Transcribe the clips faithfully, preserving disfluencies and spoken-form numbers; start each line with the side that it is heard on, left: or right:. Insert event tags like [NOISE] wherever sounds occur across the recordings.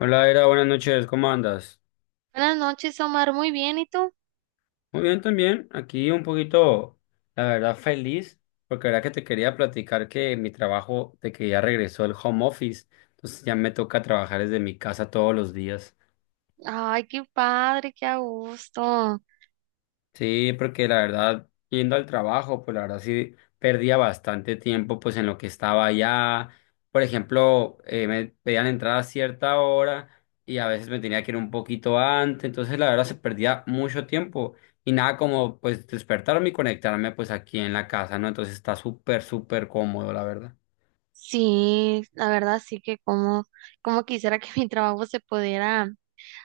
left: Hola, Era, buenas noches, ¿cómo andas?
right: Buenas noches, Omar. Muy bien, ¿y tú?
left: Muy bien también, aquí un poquito, la verdad, feliz, porque la verdad que te quería platicar que mi trabajo, de que ya regresó el home office, entonces ya me toca trabajar desde mi casa todos los días.
right: Ay, qué padre, qué a gusto.
left: Sí, porque la verdad, yendo al trabajo, pues la verdad sí perdía bastante tiempo pues en lo que estaba allá. Por ejemplo, eh, me pedían entrar a cierta hora y a veces me tenía que ir un poquito antes, entonces la verdad se perdía mucho tiempo y nada como pues despertarme y conectarme pues aquí en la casa, ¿no? Entonces está súper, súper cómodo, la verdad.
right: Sí, la verdad sí que como, como quisiera que [LAUGHS] mi trabajo se pudiera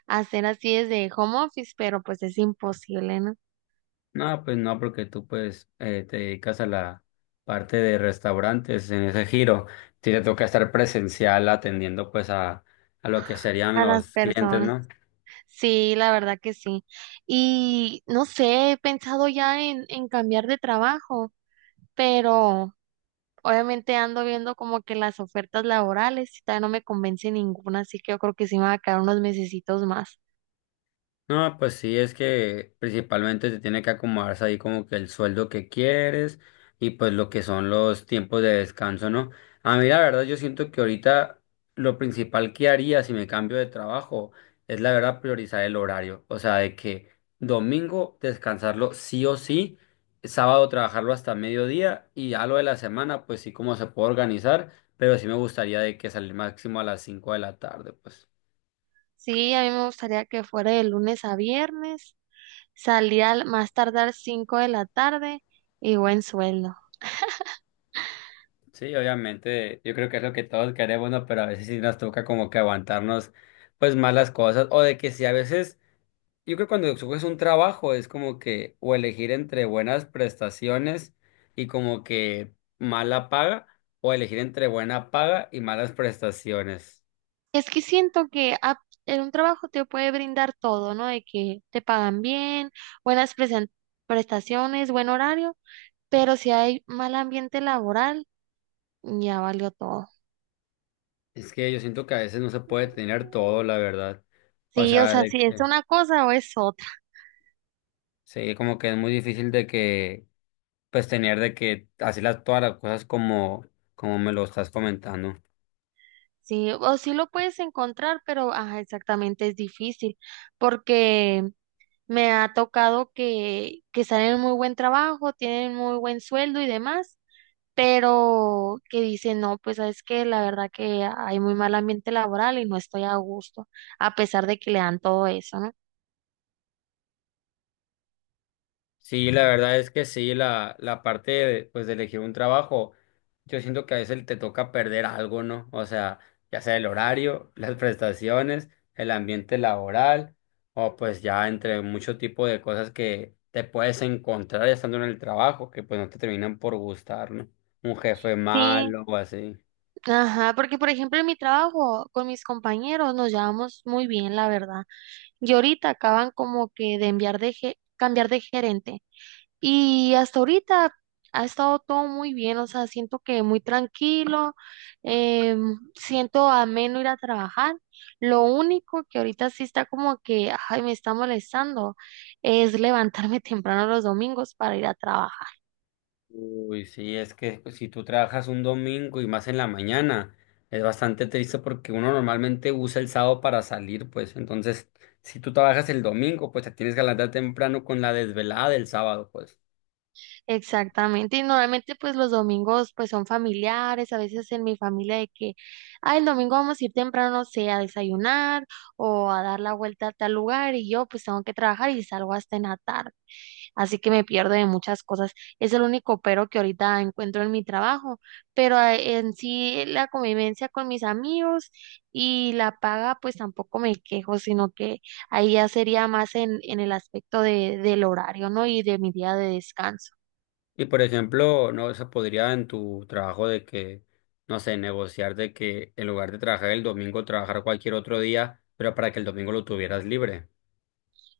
right: hacer así desde home office, pero pues es imposible, ¿no?
left: No, pues no, porque tú pues eh, te dedicas a la parte de restaurantes en ese giro. Sí, te toca estar presencial atendiendo pues a, a lo que serían
right: A las
left: los clientes,
right: personas.
left: ¿no?
right: Sí, la verdad que sí. Y no sé, he pensado ya en, en cambiar de trabajo, pero obviamente ando viendo como que las ofertas laborales y todavía no me convence ninguna, así que yo creo que sí me va a quedar unos mesecitos más.
left: No, pues sí, es que principalmente te tiene que acomodarse ahí como que el sueldo que quieres y pues lo que son los tiempos de descanso, ¿no? A mí la verdad yo siento que ahorita lo principal que haría si me cambio de trabajo es la verdad priorizar el horario, o sea, de que domingo descansarlo sí o sí, sábado trabajarlo hasta mediodía y ya lo de la semana pues sí como se puede organizar, pero sí me gustaría de que salir máximo a las cinco de la tarde, pues.
right: Sí, a mí me gustaría que fuera de lunes a viernes, salía al más tardar cinco de la tarde y buen sueldo.
left: Sí, obviamente, yo creo que es lo que todos queremos, ¿no? Pero a veces sí nos toca como que aguantarnos, pues, malas cosas, o de que si a veces, yo creo que cuando escoges un trabajo es como que, o elegir entre buenas prestaciones y como que mala paga, o elegir entre buena paga y malas prestaciones.
right: Es que siento que ap- en un trabajo te puede brindar todo, ¿no? De que te pagan bien, buenas presen- prestaciones, buen horario, pero si hay mal ambiente laboral, ya valió todo.
left: Es que yo siento que a veces no se puede tener todo, la verdad. O
right: Sí, o
left: sea,
right: sea,
left: de
right: si es
left: que,
right: una cosa o es otra.
left: sí, como que es muy difícil de que, pues, tener de que, así las, todas las cosas como, como me lo estás comentando.
right: Sí, o sí lo puedes encontrar, pero ajá, exactamente es difícil porque me ha tocado que, que están en muy buen trabajo, tienen muy buen sueldo y demás, pero que dicen, no, pues sabes que la verdad que hay muy mal ambiente laboral y no estoy a gusto, a pesar de que le dan todo eso, ¿no?
left: Sí, la verdad es que sí, la, la parte de, pues, de elegir un trabajo, yo siento que a veces te toca perder algo, ¿no? O sea, ya sea el horario, [LAUGHS] las prestaciones, el ambiente laboral, o pues ya entre mucho tipo de cosas que te puedes encontrar estando en el trabajo, que pues no te terminan por gustar, ¿no? Un jefe
right: Sí,
left: malo o así.
right: ajá, porque por ejemplo en mi trabajo con mis compañeros nos llevamos muy bien, la verdad. Y ahorita acaban como que de enviar de ge- cambiar de gerente. Y hasta ahorita ha estado todo muy bien, o sea, siento que muy tranquilo, eh, siento ameno ir a trabajar. Lo único que ahorita sí está como que, ay, me está molestando, es levantarme [LAUGHS] temprano los domingos para ir a trabajar.
left: Uy, sí, es que pues, si tú trabajas un domingo y más en la mañana, es bastante triste porque uno normalmente usa el sábado para salir, pues entonces si tú trabajas el domingo, pues te tienes que levantar temprano con la desvelada del sábado, pues.
right: Exactamente, y normalmente pues los domingos pues son familiares, a veces en mi familia de que, ah, el domingo vamos a ir temprano, no sé, a desayunar o a dar la vuelta a tal lugar y yo pues tengo que trabajar y salgo hasta en la tarde, así que me pierdo de muchas cosas, es el único pero que ahorita encuentro en mi trabajo, pero ah, en sí la convivencia con mis amigos y la paga pues tampoco me quejo, sino que ahí ya sería más en, en el aspecto de, del horario, ¿no? Y de mi día de descanso.
left: Y por ejemplo, no se podría en tu trabajo de que, no sé, negociar de que en lugar de trabajar el domingo, trabajar cualquier otro día, pero para que el domingo lo tuvieras libre.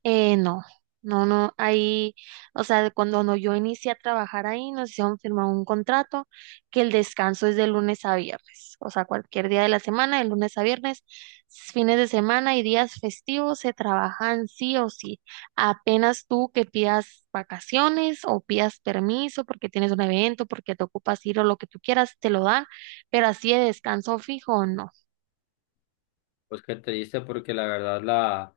right: Eh, no, no, no, ahí, o sea, de cuando no, yo inicié a trabajar ahí, nos hicieron firmar un contrato que el descanso es de lunes a viernes, o sea, cualquier día de la semana, de lunes a viernes, fines de semana y días festivos se trabajan sí o sí. Apenas tú que pidas vacaciones o pidas permiso porque tienes un evento, porque te ocupas ir o lo que tú quieras, te lo dan, pero así de descanso fijo, no.
left: Pues qué dice porque la verdad la...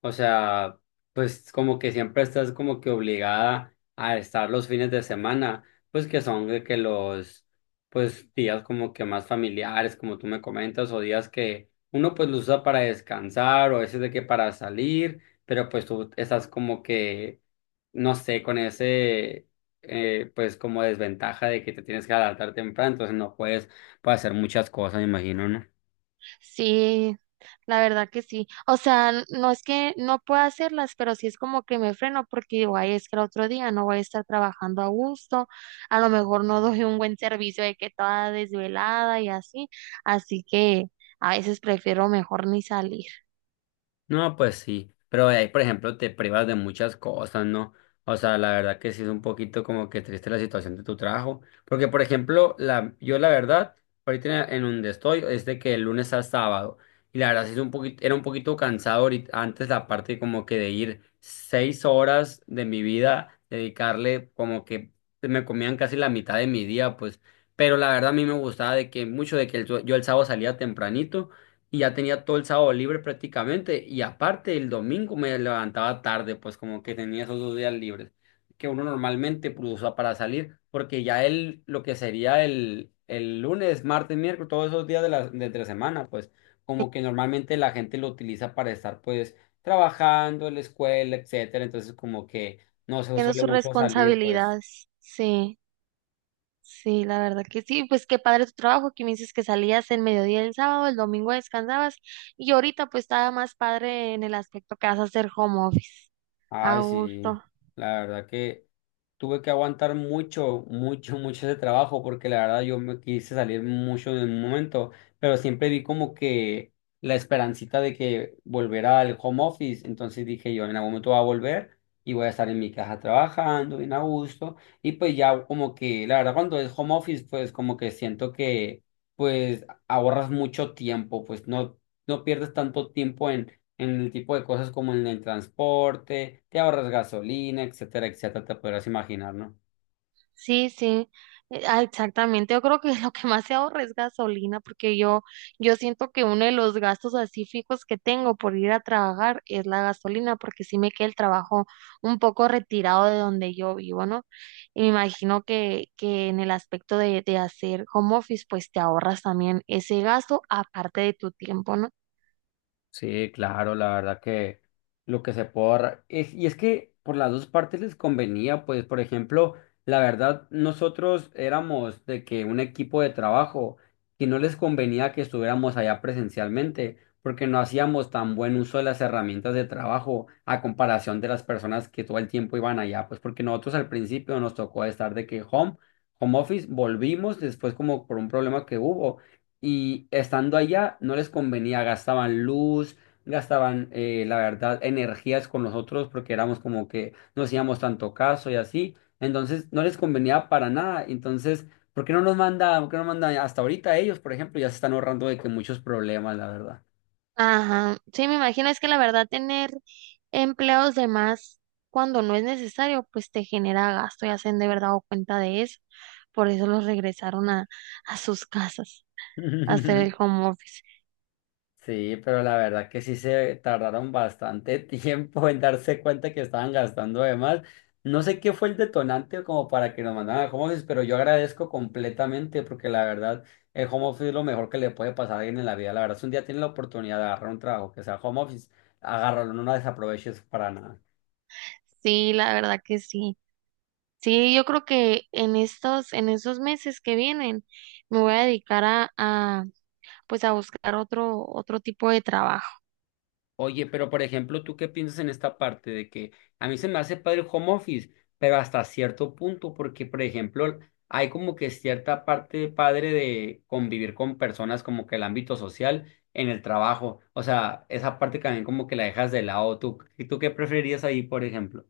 left: O sea, pues como que siempre estás como que obligada a estar los fines de semana, pues que son de que los pues días como que más familiares, como tú me comentas, o días que uno pues los usa para descansar, o a veces de que para salir, pero pues tú estás como que, no sé, con ese eh, pues como desventaja de que te tienes que adaptar temprano, entonces no puedes, puedes hacer muchas cosas, me imagino, ¿no?
right: Sí, la verdad que sí. O sea, n- no es que no pueda hacerlas, pero sí es como que me freno porque digo, ay, es que el otro día no voy a estar trabajando a gusto, a lo mejor no [LAUGHS] doy un buen servicio de que toda desvelada y así. Así que a veces prefiero mejor ni salir.
left: No, pues sí, pero de ahí, por ejemplo, te privas de muchas cosas, ¿no? O sea, la verdad que sí es un poquito como que triste la situación de tu trabajo, porque, por ejemplo, la, yo la verdad, ahorita en en donde estoy, es de que el lunes a sábado, y la verdad sí es un poquito, era un poquito cansado ahorit- antes la parte como que de ir seis horas de mi vida, dedicarle como que me comían casi la mitad de mi día, pues, pero la verdad a mí me gustaba de que mucho de que el- sue- yo el sábado salía tempranito y ya tenía todo el sábado libre prácticamente y aparte el domingo me levantaba tarde, pues como que tenía esos dos días libres que uno normalmente pues, usa para salir, porque ya el, lo que sería el, el lunes, martes, miércoles, todos esos días de la, de entre semana, pues como que normalmente la gente lo utiliza para estar pues trabajando en la escuela, etcétera, entonces como que no se
right: Tiene
left: suele
right: sus
left: mucho salir, pues.
right: responsabilidades. Sí, sí, la verdad que sí. Pues qué padre tu trabajo, que me dices que salías el mediodía del sábado, el domingo descansabas y ahorita pues estaba más padre en el aspecto que vas a hacer home office. A
left: Ay, sí,
right: gusto.
left: la verdad que tuve que aguantar mucho, mucho, [LAUGHS] mucho ese trabajo porque la verdad yo me quise salir mucho de un momento, pero siempre vi como que la esperancita de que volverá al home office, entonces dije yo en algún momento va a volver y voy a estar en mi casa trabajando bien a gusto y pues ya como que la verdad cuando es home office pues como que siento que pues ahorras mucho tiempo, pues no, no pierdes tanto tiempo en el tipo de cosas como en el transporte, te ahorras gasolina, etcétera, etcétera, te podrás imaginar, ¿no?
right: Sí, sí, eh, ah, exactamente. Yo creo que [LAUGHS] lo que más se ahorra es gasolina, porque yo, yo siento que uno de los gastos así fijos que tengo por ir a trabajar es la gasolina, porque sí me queda el trabajo un poco retirado de donde yo vivo, ¿no? Y me imagino que, que en el aspecto de, de hacer home office, pues te ahorras también ese gasto aparte de tu tiempo, ¿no?
left: Sí, claro, la verdad que lo que se puede ahorrar. Es, y es que por las dos partes les convenía, pues, por ejemplo, la verdad, nosotros éramos de que un equipo de trabajo que no les convenía que estuviéramos allá presencialmente, porque no hacíamos tan buen uso de las herramientas de trabajo a comparación de las personas que todo el tiempo iban allá, pues, porque nosotros al principio nos tocó estar de que home, home office, volvimos después como por un problema que hubo y estando allá no les convenía, gastaban luz, gastaban, eh, la verdad, energías con nosotros porque éramos como que no hacíamos tanto caso y así. Entonces no les convenía para nada. Entonces, ¿por qué no nos manda, ¿por qué no mandan hasta ahorita ellos? Por ejemplo, ya se están ahorrando de que muchos problemas, la verdad.
right: Ajá, sí, me imagino, es que la verdad tener empleados de más cuando no es necesario, pues te genera gasto y hacen de verdad o cuenta de eso. Por eso los regresaron a, a sus casas a hacer el
left: [LAUGHS]
right: home office.
left: Sí, pero la verdad que sí se tardaron bastante [LAUGHS] tiempo en darse cuenta que estaban gastando de más. No sé qué fue el detonante como para que nos mandaran al home office, pero yo agradezco completamente porque la verdad el home office es lo mejor que le puede pasar a alguien en la vida. La verdad, si un día tienen la oportunidad de agarrar un trabajo que sea home office, agárralo, no la desaproveches para nada.
right: Sí, la verdad que sí. Sí, yo creo que en estos, en esos meses que vienen, me voy a dedicar a, a pues a buscar otro, otro tipo de trabajo.
left: Oye, pero por ejemplo, ¿tú qué piensas en esta parte de que a mí se me hace padre el home office, pero hasta cierto punto? Porque por ejemplo, hay como que cierta parte padre de convivir con personas como que el ámbito social en el trabajo, o sea, esa parte también como que la dejas de lado. ¿Tú, tú qué preferirías ahí, por ejemplo?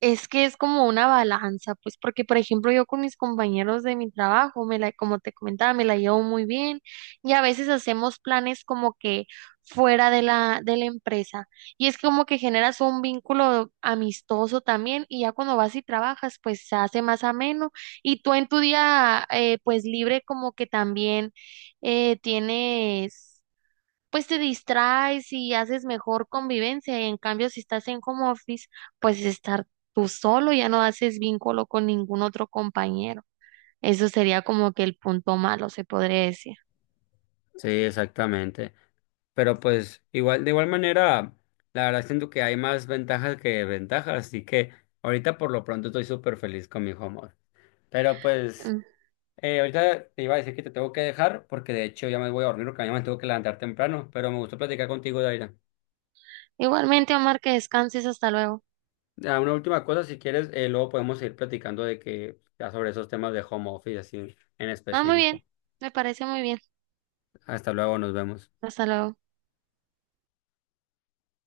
right: Es que es como una balanza, pues porque por ejemplo yo con mis compañeros de mi trabajo, me la, como te comentaba, me la llevo muy bien y a veces hacemos planes como que fuera de la, de la empresa y es como que generas un vínculo amistoso también y ya cuando vas y trabajas pues se hace más ameno y tú en tu día eh, pues libre como que también eh, tienes pues te distraes y haces mejor convivencia. Y en cambio, si estás en home office, pues estar tú solo, ya no haces vínculo con ningún otro compañero. Eso sería como que el punto malo, se podría decir.
left: Sí, exactamente. Pero pues igual, de igual manera, la verdad siento que hay más ventajas que ventajas, así que ahorita por lo pronto estoy súper feliz con mi home office. Pero pues...
right: Mm.
left: Eh, ahorita te iba a decir que te tengo que dejar porque de hecho ya me voy a dormir porque mañana me tengo que levantar temprano, pero me gustó platicar contigo, Daira.
right: Igualmente, Omar, que descanses, hasta luego.
left: Ah, una última cosa, si quieres, eh, luego podemos seguir platicando de que ya sobre esos temas de home office así en
right: Ah, muy bien,
left: específico.
right: me parece muy bien.
left: Hasta luego, nos vemos.
right: Hasta luego.